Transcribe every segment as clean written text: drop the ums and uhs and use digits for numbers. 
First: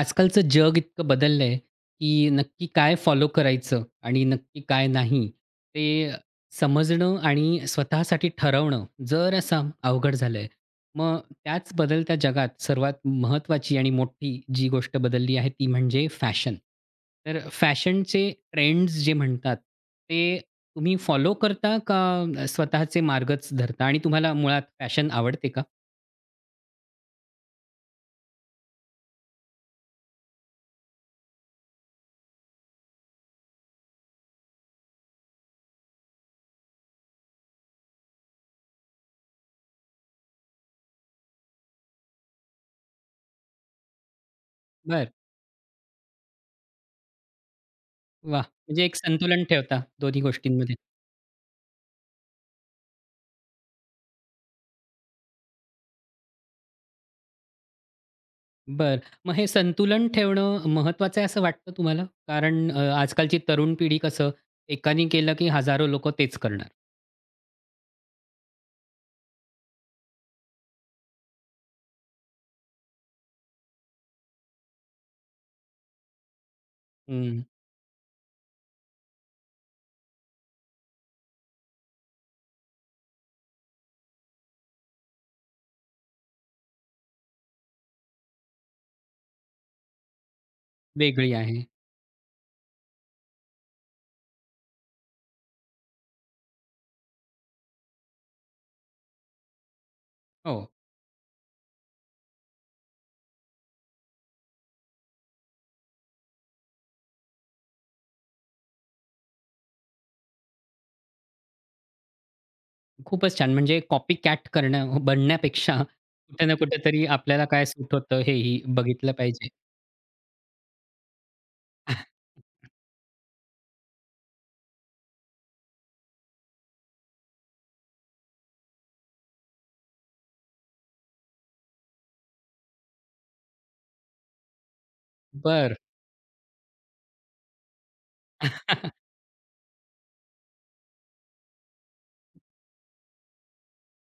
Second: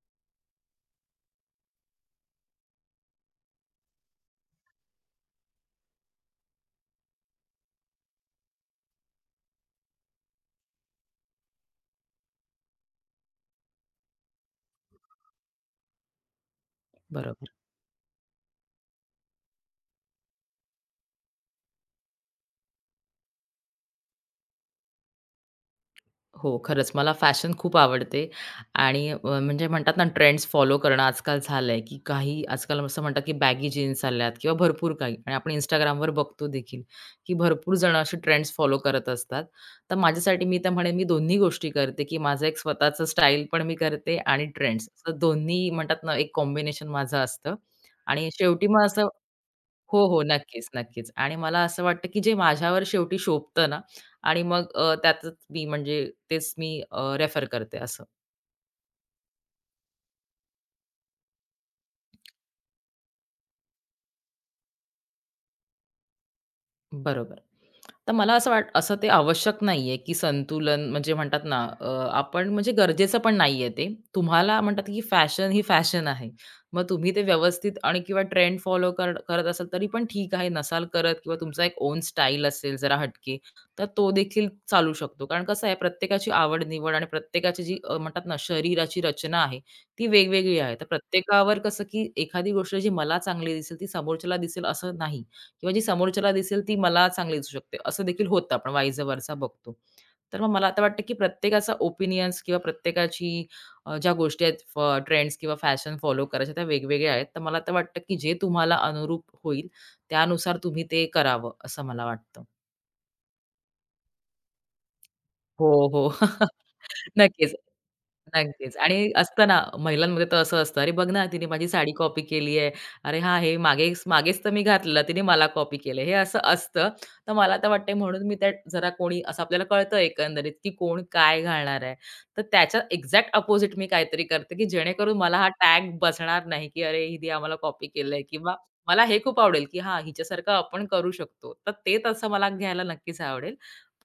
आजकालचं जग इतकं बदललंय, की नक्की काय फॉलो करायचं आणि नक्की काय नाही, ते समजणं आणि स्वतःसाठी ठरवणं जरासं अवघड झालंय. मग त्याच बदलत्या जगात सर्वात महत्त्वाची आणि मोठी जी गोष्ट बदलली आहे, ती म्हणजे फॅशन. तर बरोबर. फॅशनचे ट्रेंड्स जे म्हणतात, ते तुम्ही फॉलो करता का स्वतःचे मार्गच धरता आणि तुम्हाला मुळात फॅशन आवडते का? हो, खरंच मला फॅशन खूप आवडते आणि म्हणजे म्हणतात ना ट्रेंड्स फॉलो करणं आजकाल झालंय, की काही आजकाल असं म्हणतात, की बॅगी जीन्स आल्यात किंवा भरपूर काही आणि आपण Instagramवर बघतो देखील, की भरपूर जणं असे ट्रेंड्स फॉलो करत असतात. तर माझ्यासाठी मी तर म्हणेन मी दोन्ही गोष्टी करते, की माझं एक स्वतःचं स्टाईल पण मी करते आणि ट्रेंड्स बरं, असं दोन्ही म्हणतात ना एक कॉम्बिनेशन माझं असतं आणि वाह! शेवटी मग म्हणजे एक असं संतुलन ठेवता हो, हो. दोन्ही नक्कीच, गोष्टींमध्ये. नक्कीच. आणि मला असं वाटतं, की जे माझ्यावर शेवटी शोभतं ना आणि मग त्यातच मी म्हणजे तेच मी रेफर करते असं. बरं. मग हे संतुलन ठेवणं महत्त्वाचं आहे असं वाटतं तुम्हाला? कारण आजकालची तरुण पिढी कसं एकाने केलं की हजारो लोकं तेच करणार. बरोबर. तर मला असं ते आवश्यक नाहीये, की संतुलन म्हणजे म्हणतात ना, आपण म्हणजे गरजेचं पण नाहीये ते. तुम्हाला म्हणतात, की फॅशन ही फॅशन आहे. मग तुम्ही ते हं, व्यवस्थित आणि किंवा ट्रेंड फॉलो करत असाल तरी पण ठीक आहे. नसाल करत किंवा तुमचा एक ओन स्टाईल असेल जरा हटके, तर तो देखील चालू शकतो. कारण कसं आहे प्रत्येकाची आवड-निवड आणि प्रत्येकाची जी म्हणतात ना, शरीराची रचना आहे, ती वेगवेगळी आहे. तर वेगळी आहे. प्रत्येकावर कसं, की एखादी गोष्ट जी मला चांगली दिसेल ती समोरच्याला दिसेल असं नाही. किंवा जी समोरच्याला दिसेल ती मला चांगली दिसू शकते. असं देखील होतं आपण वाईज वर्सा बघतो. तर मग हो, मला आता वाटतं, की प्रत्येकाचा ओपिनियन्स किंवा प्रत्येकाची ज्या गोष्टी आहेत ट्रेंड्स किंवा फॅशन फॉलो करायच्या त्या वेगवेगळ्या आहेत. तर मला तर वाटतं, की जे तुम्हाला अनुरूप होईल त्यानुसार तुम्ही ते करावं असं मला वाटतं. खूपच छान. म्हणजे कॉपी कॅट करणं हो, हो, बनण्यापेक्षा हो. कुठे ना कुठेतरी आपल्याला नक्कीच. काय सूट होतं हेही नक्कीच आणि बघितलं असतं पाहिजे. ना, महिलांमध्ये तर असं असतं, "अरे बघ ना, तिने माझी साडी कॉपी केली आहे. अरे हां, हे मागे मागेच तर मी घातलेलं, तिने मला कॉपी केलं." हे असं असतं. तर मला तर वाटतंय म्हणून मी त्या जरा कोणी असं आपल्याला कळतं एकंदरीत, की कोण काय घालणार आहे. तर त्याच्या एक्झॅक्ट अपोजिट मी काहीतरी करते, की जेणेकरून मला हा बरं. टॅग बसणार नाही, की "अरे, हिने आम्हाला कॉपी केलंय" किंवा वाह! मला हे खूप आवडेल, की हां, हिच्यासारखं आपण करू शकतो. तर ते तसं मला घ्यायला नक्कीच आवडेल.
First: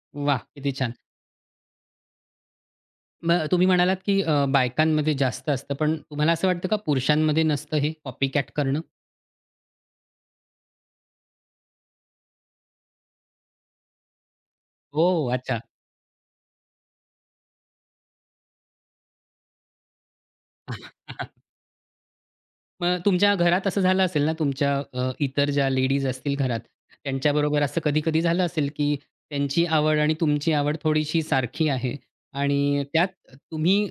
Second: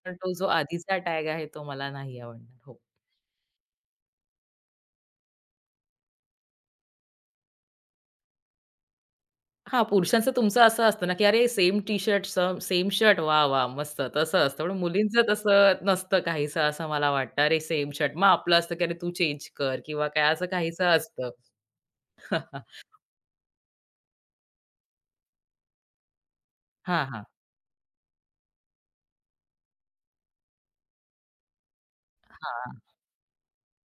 पण तो जो किती छान. आधीचा टॅग आहे, तो मला नाही आवडणार. हो. मग तुम्ही म्हणालात की बायकांमध्ये जास्त असतं, पण तुम्हाला असं वाटतं का पुरुषांमध्ये नसतं हे कॉपी कॅट करणं? हां, पुरुषांचं तुमचं असं असतं ना, की "अरे same T shirt, some same shirt. वाह! वाह! मस्त." तसं असतं. पण मुलींचं ओह! अच्छा. तसं नसतं काहीसं असं मला वाटतं. "अरे सेम शर्ट." मग आपलं असतं, की "अरे तू चेंज कर" किंवा काय असं काहीसं असतं. मग तुमच्या घरात असं झालं असेल ना, तुमच्या इतर ज्या लेडीज असतील घरात, हां, हां. त्यांच्याबरोबर असं कधी-कधी झालं असेल, की त्यांची आवड आणि तुमची आवड थोडीशी सारखी आहे हां. आणि त्यात तुम्ही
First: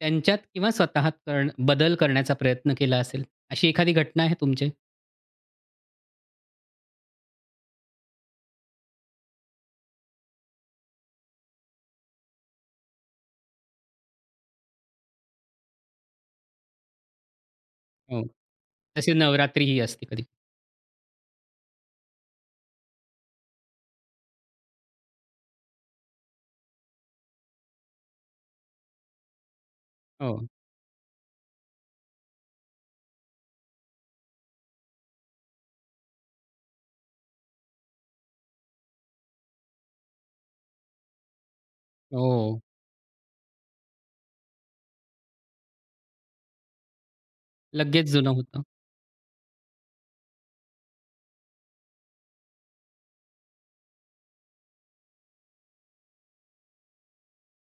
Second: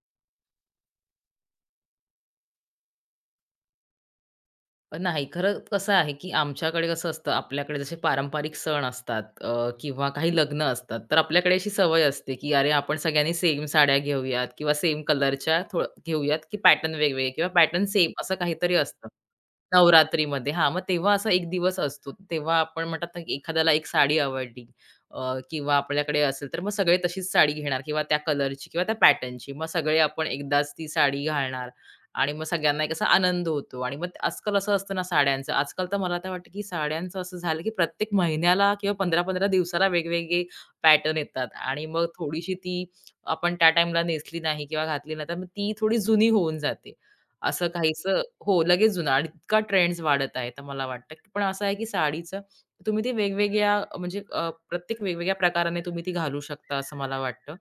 त्यांच्यात किंवा स्वतःत बदल करण्याचा प्रयत्न केला असेल. अशी एखादी घटना आहे तुमची? नाही, खरं कसं आहे, की आमच्याकडे कसं असतं, आपल्याकडे जसे पारंपरिक सण असतात किंवा काही लग्न असतात, तर आपल्याकडे अशी सवय असते, की अरे, आपण सगळ्यांनी सेम साड्या घेऊयात किंवा सेम कलरच्या थोडं घेऊयात, की पॅटर्न वेगवेगळे किंवा पॅटर्न सेम हो. असं काहीतरी असतं. तशी नवरात्री ही असते कधी. नवरात्रीमध्ये हां, मग तेव्हा असा एक दिवस असतो. तेव्हा आपण म्हणतात ना, की एखाद्याला एक साडी आवडली अ, किंवा आपल्याकडे असेल, तर मग सगळे तशीच साडी घेणार किंवा त्या कलरची किंवा त्या पॅटर्नची. मग सगळे आपण हो. एकदाच ती साडी घालणार. आणि मग सगळ्यांना एक असा आनंद होतो आणि मग आजकाल असं असतं ना साड्यांचं. आजकाल तर मला तर वाटतं, की साड्यांचं असं झालं, की प्रत्येक महिन्याला किंवा 15-15 दिवसाला वेगवेगळे पॅटर्न येतात आणि मग थोडीशी हो. ती आपण त्या टाईमला नेसली नाही किंवा घातली नाही, तर मग ती थोडी जुनी होऊन जाते. असं लगेच काहीसं जुनं हो, होतं. लगेच जुनं आणि इतका ट्रेंड्स वाढत आहे. तर मला वाटतं, की- पण असं आहे, की साडीचं तुम्ही ते वेगवेगळ्या म्हणजे प्रत्येक वेगवेगळ्या प्रकाराने तुम्ही ती घालू शकता असं मला वाटतं.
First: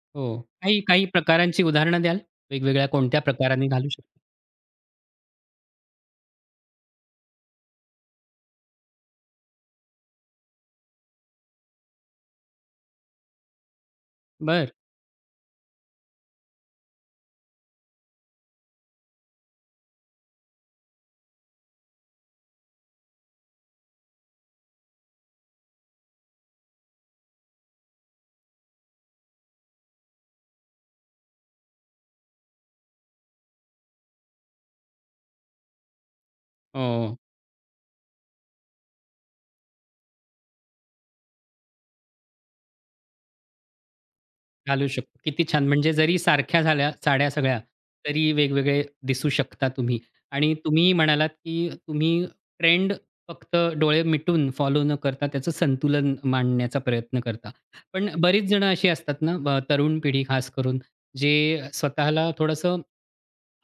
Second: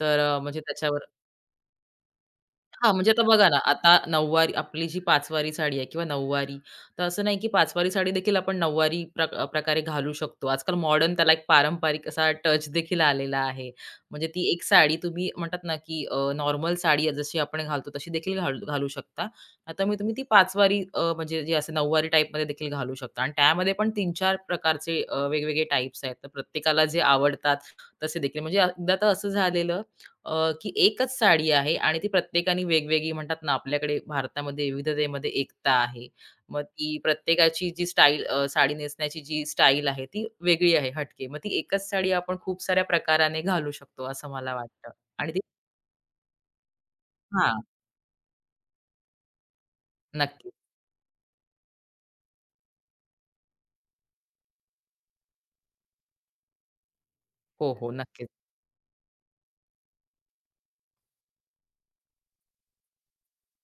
तर हो. म्हणजे काही त्याच्यावर काही प्रकारांची उदाहरणं द्याल? वेगवेगळ्या हां, म्हणजे कोणत्या आता बघा ना, प्रकाराने घालू आता शकतो? नऊवारी आपली जी पाचवारी साडी आहे किंवा नऊवारी, तर असं नाही की पाचवारी साडी देखील आपण नऊवारी प्रकारे घालू शकतो. आजकाल मॉडर्न त्याला एक पारंपरिक असा टच देखील आलेला आहे. म्हणजे ती एक बरं. साडी तुम्ही म्हणतात ना, की नॉर्मल साडी आहे, जशी आपण घालतो तशी देखील घालू शकता. आता मी तुम्ही ती पाचवारी म्हणजे जे असे नऊवारी टाईपमध्ये देखील घालू शकता आणि त्यामध्ये पण 3-4 प्रकारचे वेगवेगळे टाइप्स आहेत. तर प्रत्येकाला जे आवडतात तसे देखील म्हणजे एकदा तर असं झालेलं की एकच साडी आहे आणि ती प्रत्येकाने वेगवेगळी म्हणतात ना, आपल्याकडे भारतामध्ये विविधतेमध्ये एकता आहे. मग ती हो. प्रत्येकाची जी स्टाईल साडी नेसण्याची जी स्टाईल आहे, ती वेगळी आहे हटके. मग ती एकच साडी आपण खूप साऱ्या प्रकाराने घालू शकतो, असं मला घालू वाटतं शकतो. आणि ती किती छान! म्हणजे जरी सारख्या झाल्या साड्या सगळ्या, हां, तरी वेगवेगळे दिसू शकता तुम्ही. नक्कीच. आणि तुम्ही म्हणालात, की तुम्ही ट्रेंड फक्त डोळे मिटून फॉलो न करता त्याचं संतुलन मांडण्याचा प्रयत्न करता. हो, हो. पण नक्कीच. बरीच जण अशी असतात ना, तरुण पिढी खास करून, जे स्वतःला थोडंसं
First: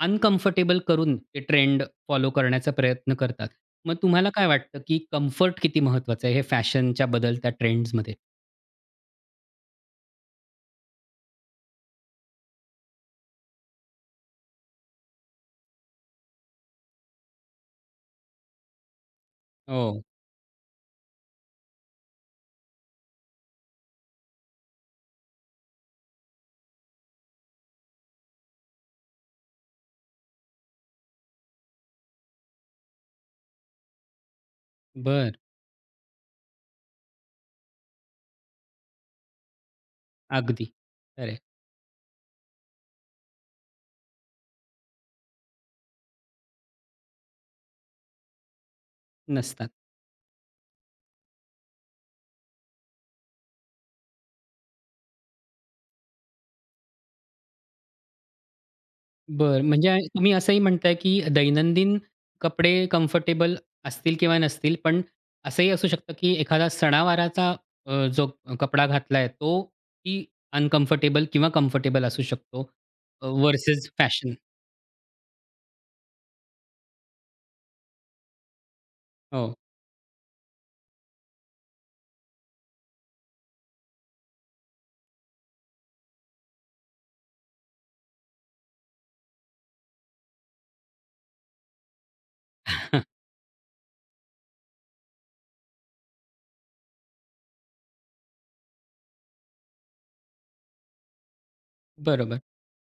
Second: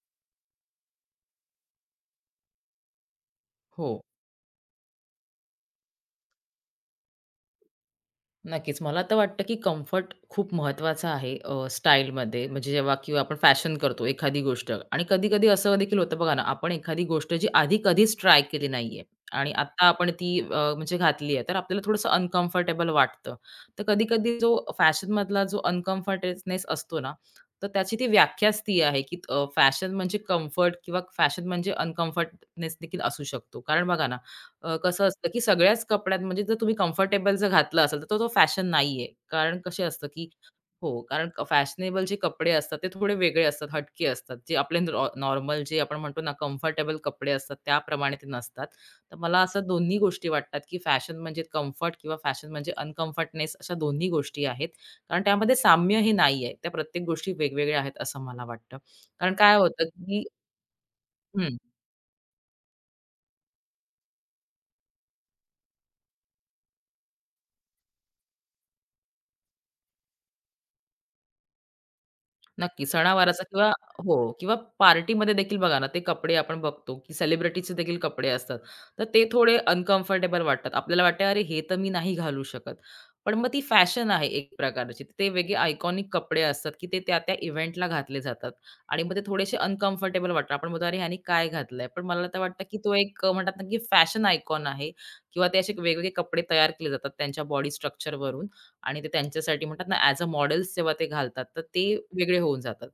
अनकम्फर्टेबल करून ते ट्रेंड फॉलो करण्याचा प्रयत्न करतात. हो. मग तुम्हाला काय वाटतं, की कम्फर्ट किती महत्वाचं आहे हे फॅशनच्या बदलत्या ट्रेंड्समध्ये? नक्कीच. मला तर वाटतं, की कम्फर्ट खूप महत्त्वाचा आहे स्टाईलमध्ये. म्हणजे जेव्हा किंवा आपण फॅशन करतो एखादी गोष्ट आणि कधी-कधी असं देखील होतं बघा ना, आपण एखादी गोष्ट जी आधी कधीच ट्राय केली नाहीये आणि आता हो. आपण ती म्हणजे घातली आहे, तर आपल्याला थोडंसं अनकम्फर्टेबल वाटतं. तर कधी-कधी जो फॅशनमधला जो अनकम्फर्टेबनेस असतो ना, तर त्याची ती व्याख्याच ती आहे, की फॅशन म्हणजे कम्फर्ट किंवा फॅशन म्हणजे अनकम्फर्टनेस देखील असू शकतो. कारण बघा ना, कसं असतं, बरं. की सगळ्याच कपड्यात म्हणजे जर तुम्ही कम्फर्टेबल जर घातला असेल, तर तो तो फॅशन नाहीये. कारण कसे असतं, की अगदी. हो, कारण खरं फॅशनेबल जे कपडे असतात, ते थोडे वेगळे असतात, हटके असतात. जे आपले नॉर्मल जे आपण म्हणतो ना, कम्फर्टेबल कपडे असतात, त्याप्रमाणे ते नसतात. तर मला असं नसतात. दोन्ही गोष्टी वाटतात, की फॅशन म्हणजे कम्फर्ट किंवा फॅशन म्हणजे अनकम्फर्टनेस अशा दोन्ही गोष्टी आहेत. कारण त्यामध्ये साम्य हे नाहीये. त्या प्रत्येक गोष्टी वेगवेगळ्या आहेत, असं मला वाटतं. कारण काय बरं. होतं, म्हणजे की तुम्ही असंही म्हणताय, की हं. दैनंदिन कपडे कम्फर्टेबल असतील किंवा नसतील, पण असंही असू शकतं, की एखादा सणावाराचा जो कपडा घातलाय तो ही अनकम्फर्टेबल किंवा कम्फर्टेबल असू शकतो नक्की. सणावाराचा किंवा व्हर्सेस हो फॅशन. किंवा पार्टीमध्ये देखील बघा ना, ते कपडे आपण बघतो, की सेलिब्रिटीचे देखील कपडे असतात. तर ते हो. थोडे अनकम्फर्टेबल वाटतात. आपल्याला वाटतं, "अरे, हे तर मी नाही घालू शकत." पण मग ती फॅशन आहे एक प्रकारची. ते वेगळे आयकॉनिक कपडे असतात, की ते त्या-त्या इव्हेंटला घातले जातात आणि मग ते थोडेसे अनकम्फर्टेबल वाटतात. आपण म्हणतो, "अरे, ह्याने काय घातलंय?" पण मला तर वाटतं, की तो एक म्हणतात ना, की फॅशन आयकॉन आहे किंवा ते असे वेगवेगळे कपडे तयार केले जातात त्यांच्या बॉडी स्ट्रक्चरवरून आणि ते त्यांच्यासाठी म्हणतात ना, ॲज अ मॉडेल्स जेव्हा ते घालतात, तर ते वेगळे बरोबर. होऊन जातात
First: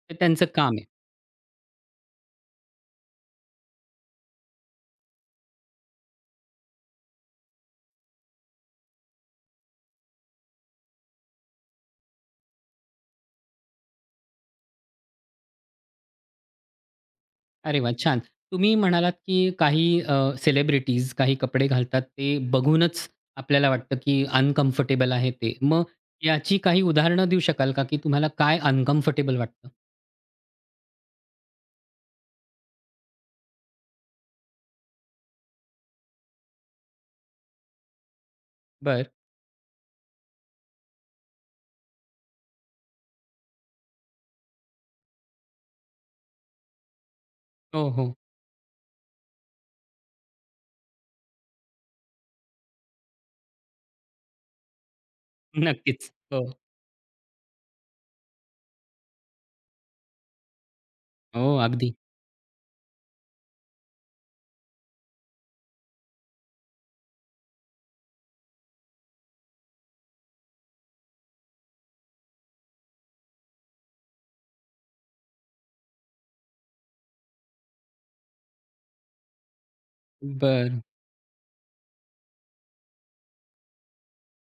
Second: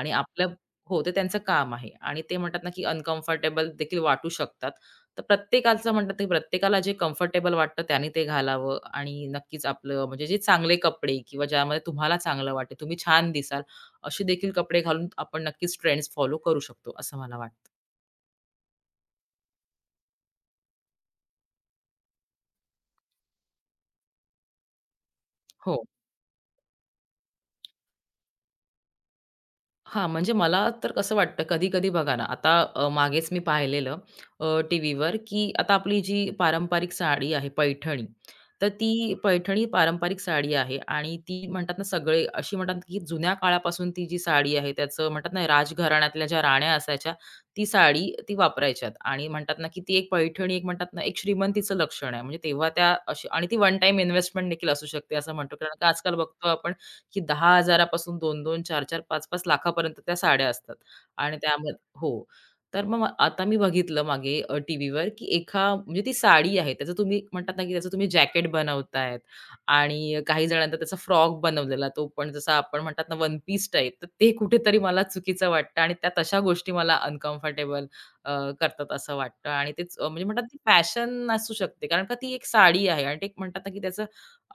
आणि ते त्यांचं आपलं काम आहे. हो, ते त्यांचं काम आहे आणि ते म्हणतात ना, की अनकम्फर्टेबल देखील वाटू शकतात. तर प्रत्येकाचं म्हणतात ते प्रत्येकाला जे कम्फर्टेबल वाटतं त्याने ते घालावं आणि नक्कीच आपलं म्हणजे जे चांगले कपडे किंवा ज्यामध्ये तुम्हाला चांगलं वाटेल, तुम्ही छान दिसाल, असे देखील कपडे घालून आपण नक्कीच ट्रेंड्स फॉलो करू शकतो, असं मला वाटतं. अरे वाह! छान. तुम्ही म्हणालात, की काही सेलिब्रिटीज काही कपडे घालतात ते बघूनच आपल्याला वाटतं, की अनकम्फर्टेबल आहे ते. हो. मग याची काही उदाहरणं देऊ शकाल का, की तुम्हाला काय अनकम्फर्टेबल वाटतं? हां, म्हणजे मला तर कसं वाटतं कधी-कधी बघा ना, आता मागेच मी पाहिलेलं टीव्हीवर, की आता आपली जी पारंपरिक साडी आहे पैठणी, तर ती बर पैठणी पारंपरिक साडी आहे आणि ती म्हणतात ना सगळे अशी म्हणतात, की जुन्या काळापासून ती जी साडी आहे त्याचं म्हणतात ना राजघराण्यातल्या ज्या राण्या असायच्या, ती हो, साडी हो. ती वापरायच्यात आणि म्हणतात ना, की ती एक पैठणी एक म्हणतात ना एक श्रीमंतीचं लक्षण आहे. म्हणजे तेव्हा त्या अशी आणि ती वन टाईम इन्व्हेस्टमेंट देखील असू शकते असं म्हणतो. कारण का नक्कीच. आजकाल हो. बघतो आपण की 10,000 2-2, 4-4, 5-5 लाखापर्यंत त्या साड्या असतात आणि हो, त्यामध्ये अगदी. हो. तर मग आता मी बघितलं मागे टीव्हीवर की एका म्हणजे ती साडी आहे. त्याचं तुम्ही म्हणतात ना, की त्याचं तुम्ही जॅकेट बनवतायत आणि काही जणांना त्याचा फ्रॉक बनवलेला, तो पण जसा आपण म्हणतात ना, वन पीस टाइप. तर ते कुठेतरी मला चुकीचं वाटतं आणि त्या तशा गोष्टी मला अनकम्फर्टेबल करतात असं वाटतं आणि तेच म्हणजे म्हणतात, ती बर फॅशन असू शकते कारण का ती एक साडी आहे आणि ते एक म्हणतात ना, की त्याचं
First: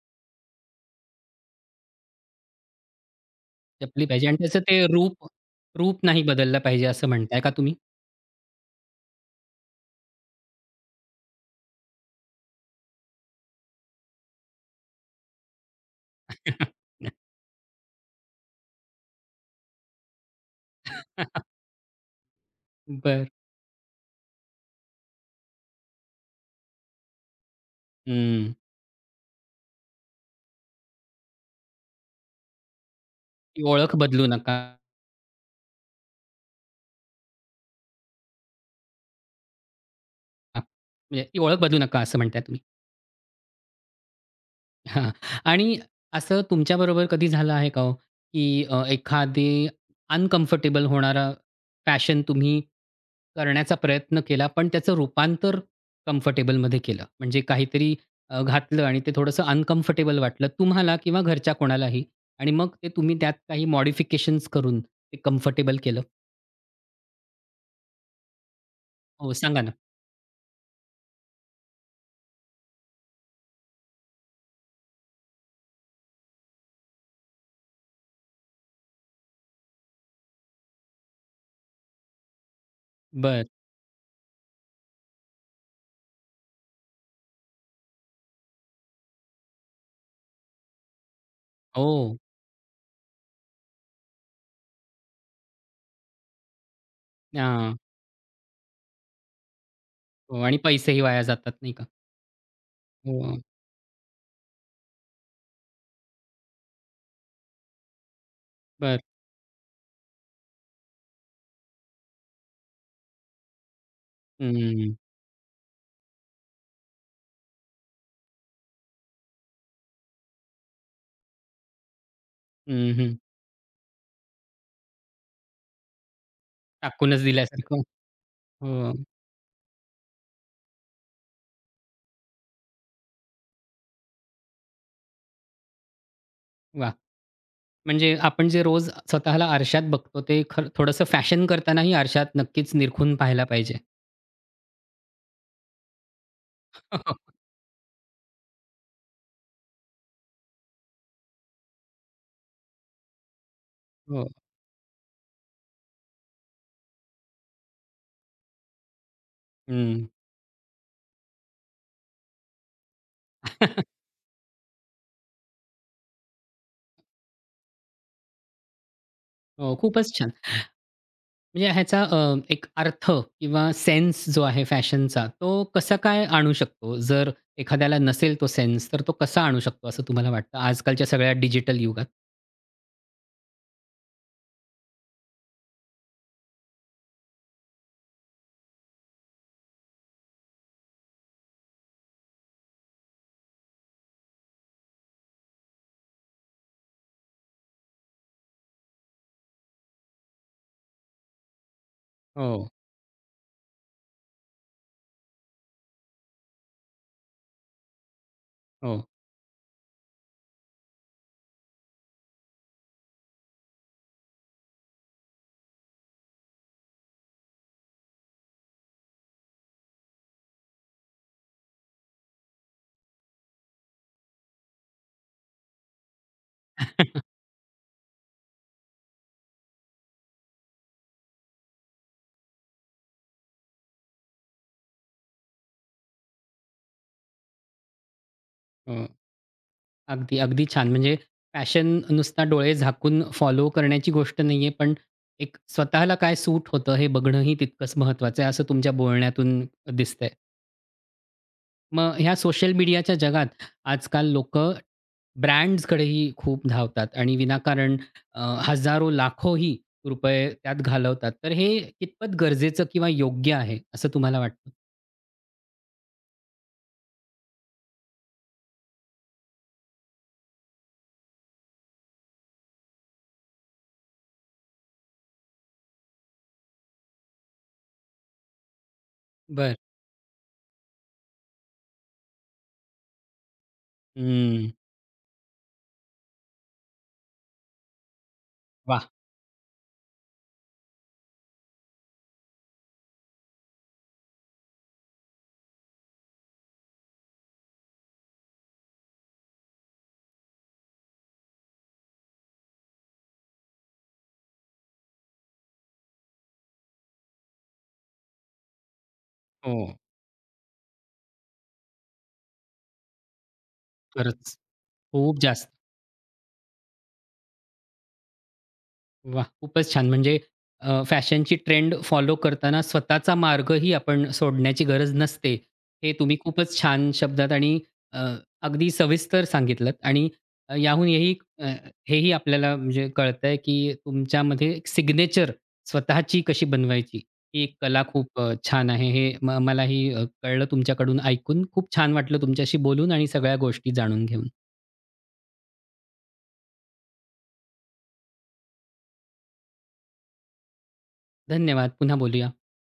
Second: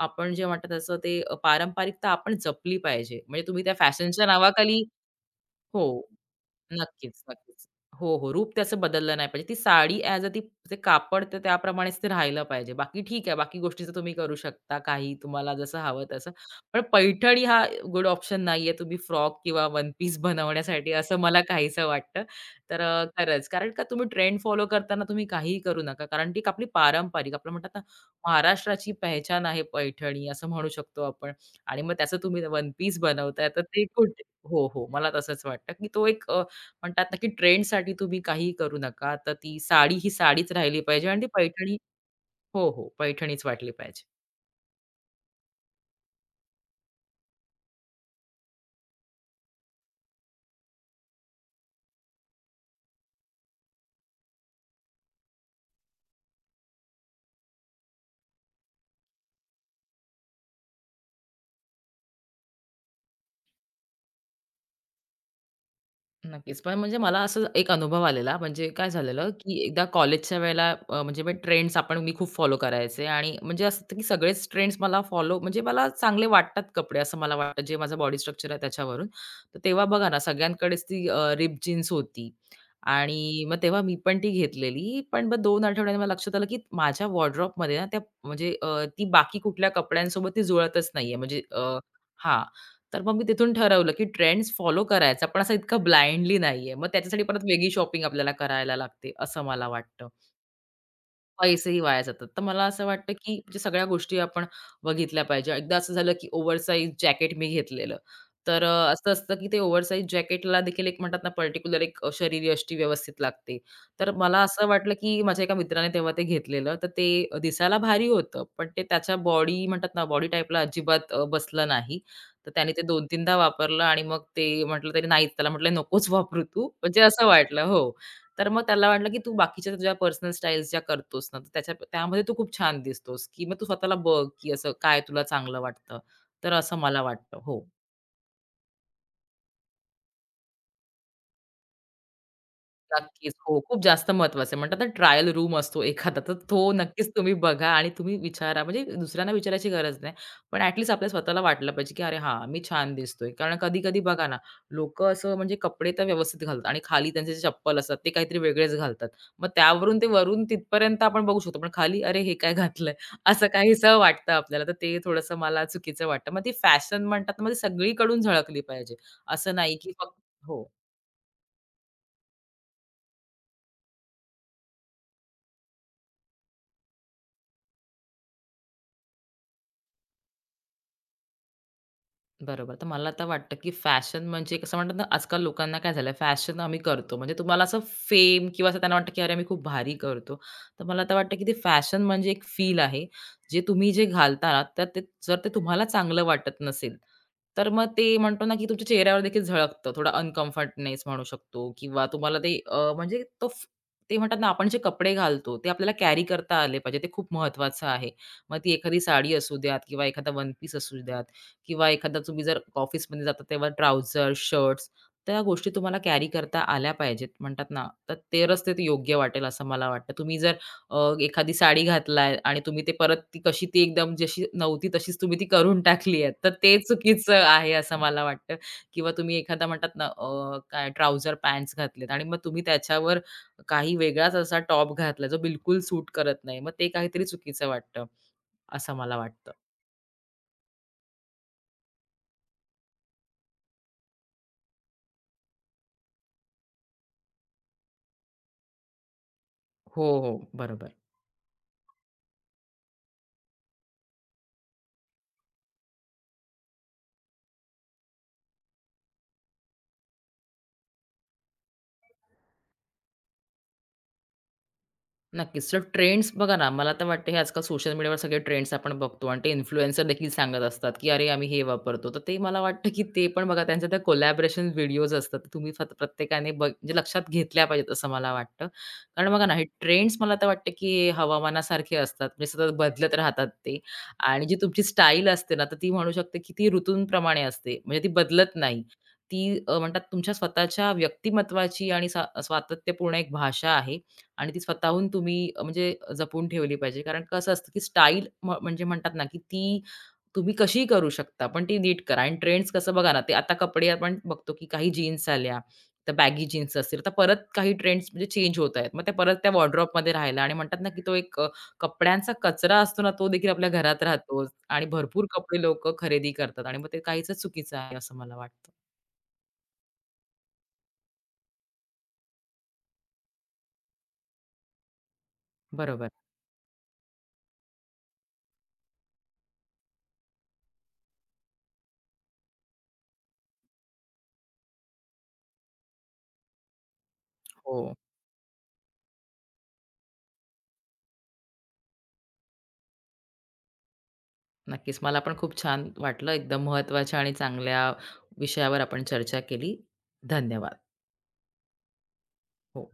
आपण जे म्हणतात तसं ते पारंपरिकता आपण जपली पाहिजे. म्हणजे तुम्ही त्या जपली फॅशनच्या पाहिजे आणि त्याचं नावाखाली ते रूप हो. रूप नाही बदललं पाहिजे असं नक्कीच, म्हणताय का नक्कीच. तुम्ही? हो, हो. रूप त्याचं बदललं नाही पाहिजे. ती साडी ॲज अ ती ते कापड तर त्याप्रमाणेच ते राहिलं पाहिजे. बाकी ठीक आहे, बाकी गोष्टीचं तुम्ही करू शकता काही तुम्हाला जसं हवं तसं. पण पैठणी हा गुड ऑप्शन नाहीये तुम्ही फ्रॉक किंवा वन पीस बनवण्यासाठी असं मला काहीसं वाटतं. तर बरं. खरंच कारण का तुम्ही ट्रेंड फॉलो करताना तुम्ही काहीही करू नका. कारण ती एक आपली पारंपरिक आपलं म्हणतात ना, हं. महाराष्ट्राची पेहचान आहे पैठणी असं म्हणू शकतो आपण. आणि मग त्याचं तुम्ही वन पीस बनवताय ती तर ते ओळख कुठे बदलू नका. हो, हो. मला तसंच वाटतं, की तो एक म्हणतात ना, की ट्रेंडसाठी तुम्ही काहीही करू नका. तर ती साडी ही साडीच राहिली पाहिजे आणि म्हणजे ती ती ओळख पैठणी बदलू नका असं म्हणताय हो, हो. पैठणीच वाटली पाहिजे. हां. आणि असं तुमच्याबरोबर कधी झालं आहे का हो, की एखादी अनकम्फर्टेबल होणारा फॅशन तुम्ही करण्याचा प्रयत्न केला, पण त्याचं रूपांतर कम्फर्टेबलमध्ये केलं? म्हणजे काहीतरी घातलं आणि ते थोडंसं अनकम्फर्टेबल वाटलं तुम्हाला किंवा घरच्या कोणालाही आणि मग ते तुम्ही त्यात काही मॉडिफिकेशन्स करून ते कम्फर्टेबल केलं? नक्कीच. पण म्हणजे मला असं एक अनुभव आलेला म्हणजे काय झालेलं, हो, की सांगा ना. एकदा कॉलेजच्या वेळेला म्हणजे मी ट्रेंड्स आपण मी खूप फॉलो करायचे आणि म्हणजे असं होतं, की सगळेच ट्रेंड्स मला फॉलो म्हणजे मला चांगले वाटतात कपडे असं मला वाटतं, जे माझा बॉडी स्ट्रक्चर आहे त्याच्यावरून. तर तेव्हा बघा ना सगळ्यांकडेच ती रिप जीन्स होती आणि बरं. मग तेव्हा मी पण ती घेतलेली. पण मग 2 आठवड्यांनी मला लक्षात आलं, की माझ्या वॉर्डरोबमध्ये ना त्या म्हणजे ती बाकी कुठल्या कपड्यांसोबत ती जुळतच नाहीये म्हणजे हो. हां. तर मग मी तिथून ठरवलं, की ट्रेंड्स फॉलो करायचा, पण असा इतका ब्लाइंडली नाहीये. मग त्याच्यासाठी परत वेगळी हां. शॉपिंग आपल्याला करायला लागते, असं मला वाटतं. हो आणि पैसेही वाया जातात नाही पैसेही का? वाया जातात. तर मला असं वाटतं, की हो. म्हणजे सगळ्या गोष्टी आपण बघितल्या पाहिजे. एकदा असं झालं, की ओव्हरसाइज जॅकेट मी घेतलेलं. तर बरं. असं असतं, की ते ओव्हरसाइज जॅकेटला देखील एक म्हणतात ना, पर्टिक्युलर एक शरीरयष्टी व्यवस्थित लागते. तर मला असं वाटलं, हं. की माझ्या एका मित्राने तेव्हा ते घेतलेलं. तर ते दिसायला भारी होतं, पण ते त्याच्या बॉडी म्हणतात ना, बॉडी टाइपला अजिबात बसलं नाही. तर त्याने ते हं, हं. 2-3दा वापरलं आणि मग ते म्हटलं त्याने, "नाही," त्याला म्हटलं, "नकोच वापरू तू." म्हणजे टाकूनच असं वाटलं. दिल्यासारखं. हो. तर मग हो. त्याला वाटलं, की तू बाकीच्या तुझ्या पर्सनल स्टाईल्स ज्या करतोस ना, तर त्याच्या त्यामध्ये तू खूप छान दिसतोस, की मग तू स्वतःला बघ, की असं काय तुला चांगलं वाटतं. तर असं वाह! मला वाटतं. हो. म्हणजे आपण जे रोज स्वतःला आरशात बघतो, ते खरं थोडंसं फॅशन करतानाही आरशात नक्कीच निरखून नक्कीच. पाहायला हो, पाहिजे. खूप जास्त महत्वाचं आहे. म्हणतात ना ट्रायल रूम असतो एखादा, तर तो नक्कीच तुम्ही बघा आणि तुम्ही विचारा. म्हणजे दुसऱ्यांना विचारायची गरज नाही. पण ॲट लीस्ट आपल्या स्वतःला वाटलं पाहिजे, की "अरे हां, मी छान दिसतोय." कारण कधी-कधी बघा हो. ना, लोकं असं म्हणजे कपडे तर व्यवस्थित घालतात आणि खाली त्यांचे जे चप्पल असतात ते काहीतरी वेगळेच घालतात. मग त्यावरून हं. ते वरून तिथपर्यंत आपण बघू शकतो. पण खाली "अरे, हे काय घातलंय?" असं काहीसं वाटतं आपल्याला. तर ते थोडंसं मला चुकीचं वाटतं. मग ती फॅशन म्हणतात ना, मग ती सगळीकडून झळकली पाहिजे. असं नाही हो, की खूपच फक्त छान. हो. म्हणजे ह्याचा एक अर्थ किंवा सेन्स जो आहे फॅशनचा, तो कसा काय आणू शकतो? जर एखाद्याला नसेल तो सेन्स, तर तो कसा आणू शकतो असं तुम्हाला वाटतं आजकालच्या सगळ्या डिजिटल युगात? बरोबर. तर मला आता वाटतं, की फॅशन म्हणजे कसं म्हणतात ना, आजकाल लोकांना काय झालंय फॅशन आम्ही करतो. म्हणजे तुम्हाला असं फेम किंवा असं त्यांना वाटतं, की अरे मी खूप भारी करतो. तर मला आता वाटतं, की ते फॅशन म्हणजे एक फील आहे. जे तुम्ही जे घालता ना, तर ते जर ते तुम्हाला चांगलं वाटत नसेल, तर मग ते म्हणतो ना, की तुमच्या चेहऱ्यावर देखील झळकतं. थोडा अनकम्फर्टनेस म्हणू शकतो किंवा तुम्हाला ते हो, अ, म्हणजे तो फ- ते म्हणतात ना, आपण जे कपडे घालतो ते आपल्याला कॅरी करता आले पाहिजे. ते खूप महत्त्वाचं आहे. मग ती एखादी हो. साडी असू द्यात किंवा एखादा वन पीस असू द्यात. किंवा एखादा तुम्ही जर ऑफिसमध्ये जाता तेव्हा ट्राउझर, शर्ट्स त्या गोष्टी तुम्हाला कॅरी करता आल्या पाहिजेत म्हणतात ना, तर ते रस्ते ते योग्य वाटेल असं मला वाटतं. तुम्ही जर अ, एखादी साडी घातलाय आणि तुम्ही ते परत ती कशी ती एकदम जशी नव्हती तशीच तुम्ही ती करून टाकली आहे, तर ते चुकीचं आहे असं मला वाटतं. किंवा तुम्ही एखादा म्हणतात ना काय ट्राउझर पॅन्ट्स घातलेत आणि मग तुम्ही त्याच्यावर काही वेगळाच असा टॉप घातला जो बिलकुल सूट करत नाही. मग ते काहीतरी चुकीचं वाटतं, असं हो. मला वाटतं. अगदी, अगदी छान. म्हणजे पॅशन नुसता डोळे झाकून फॉलो करण्याची गोष्ट नाहीये, पण एक स्वतःला काय सूट होतं हे बघणंही तितकंच महत्त्वाचं आहे, असं तुमच्या बोलण्यातून हो, दिसतंय. हो. बरोबर. मग ह्या सोशल मीडियाच्या जगात आजकाल लोकं ब्रँड्सकडेही खूप धावतात आणि विनाकारण अ, हजारो, लाखोही रुपये त्यात घालवतात. तर हे कितपत गरजेचं किंवा योग्य आहे असं तुम्हाला वाटतं? नक्कीच. तर ट्रेंड्स बघा ना, मला तर वाटतं हे आजकाल सोशल मीडियावर सगळे ट्रेंड्स आपण बघतो आणि ते इन्फ्लुएन्सर देखील सांगत असतात, की "अरे, आम्ही हे वापरतो." तर ते मला वाटतं, की ते पण बघा त्यांच्या त्या कोलॅबोरेशन व्हिडिओज असतात. तर तुम्ही फक्त प्रत्येकाने बघ म्हणजे लक्षात घेतल्या पाहिजेत असं मला वाटतं. कारण बघा ना, हे बरं. ट्रेंड्स मला तर वाटतं, की हे हवामानासारखे असतात. म्हणजे सतत बदलत राहतात ते आणि जी हं. तुमची स्टाईल असते ना, तर ती म्हणू शकते, की ती ऋतूंप्रमाणे असते. म्हणजे ती बदलत नाही. वाह! ती म्हणतात तुमच्या स्वतःच्या व्यक्तिमत्त्वाची आणि सातत्यपूर्ण एक भाषा आहे आणि ती स्वतःहून तुम्ही म्हणजे जपून ठेवली पाहिजे. कारण कसं असतं, की स्टाईल म्हणजे म्हणतात ना, की ती तुम्ही कशीही करू शकता, पण ती नीट करा. आणि ट्रेंड्स कसं बघा ना, ते आता कपडे आपण बघतो, की काही जीन्स आल्या, तर बॅगी जीन्स असतील, तर परत काही ट्रेंड्स म्हणजे चेंज होत आहेत. मग त्या परत त्या हो, वॉर्डरोबमध्ये राहिला आणि म्हणतात ना, की तो एक कपड्यांचा कचरा असतो ना, तो देखील आपल्या घरात राहतो खरंच. आणि भरपूर खूप कपडे जास्त. लोकं खरेदी करतात आणि मग ते काहीच चुकीचं आहे, असं मला वाटतं. वाह! खूपच छान. म्हणजे फॅशनची ट्रेंड फॉलो करताना स्वतःचा मार्गही आपण सोडण्याची गरज नसते. बरोबर. हे तुम्ही खूपच छान शब्दात आणि अ, अगदी सविस्तर सांगितलंत आणि अ, याहून अ, हेही आपल्याला म्हणजे कळतंय, की तुमच्यामध्ये एक सिग्नेचर स्वतःची कशी बनवायची, ही एक हो. कला खूप छान आहे. हे मलाही कळलं तुमच्याकडून ऐकून. खूप छान वाटलं तुमच्याशी बोलून आणि सगळ्या गोष्टी जाणून घेऊन. नक्कीच. मला पण खूप छान वाटलं. एकदम महत्त्वाच्या आणि चांगल्या विषयावर आपण चर्चा केली. धन्यवाद. धन्यवाद. पुन्हा बोलूया. हो.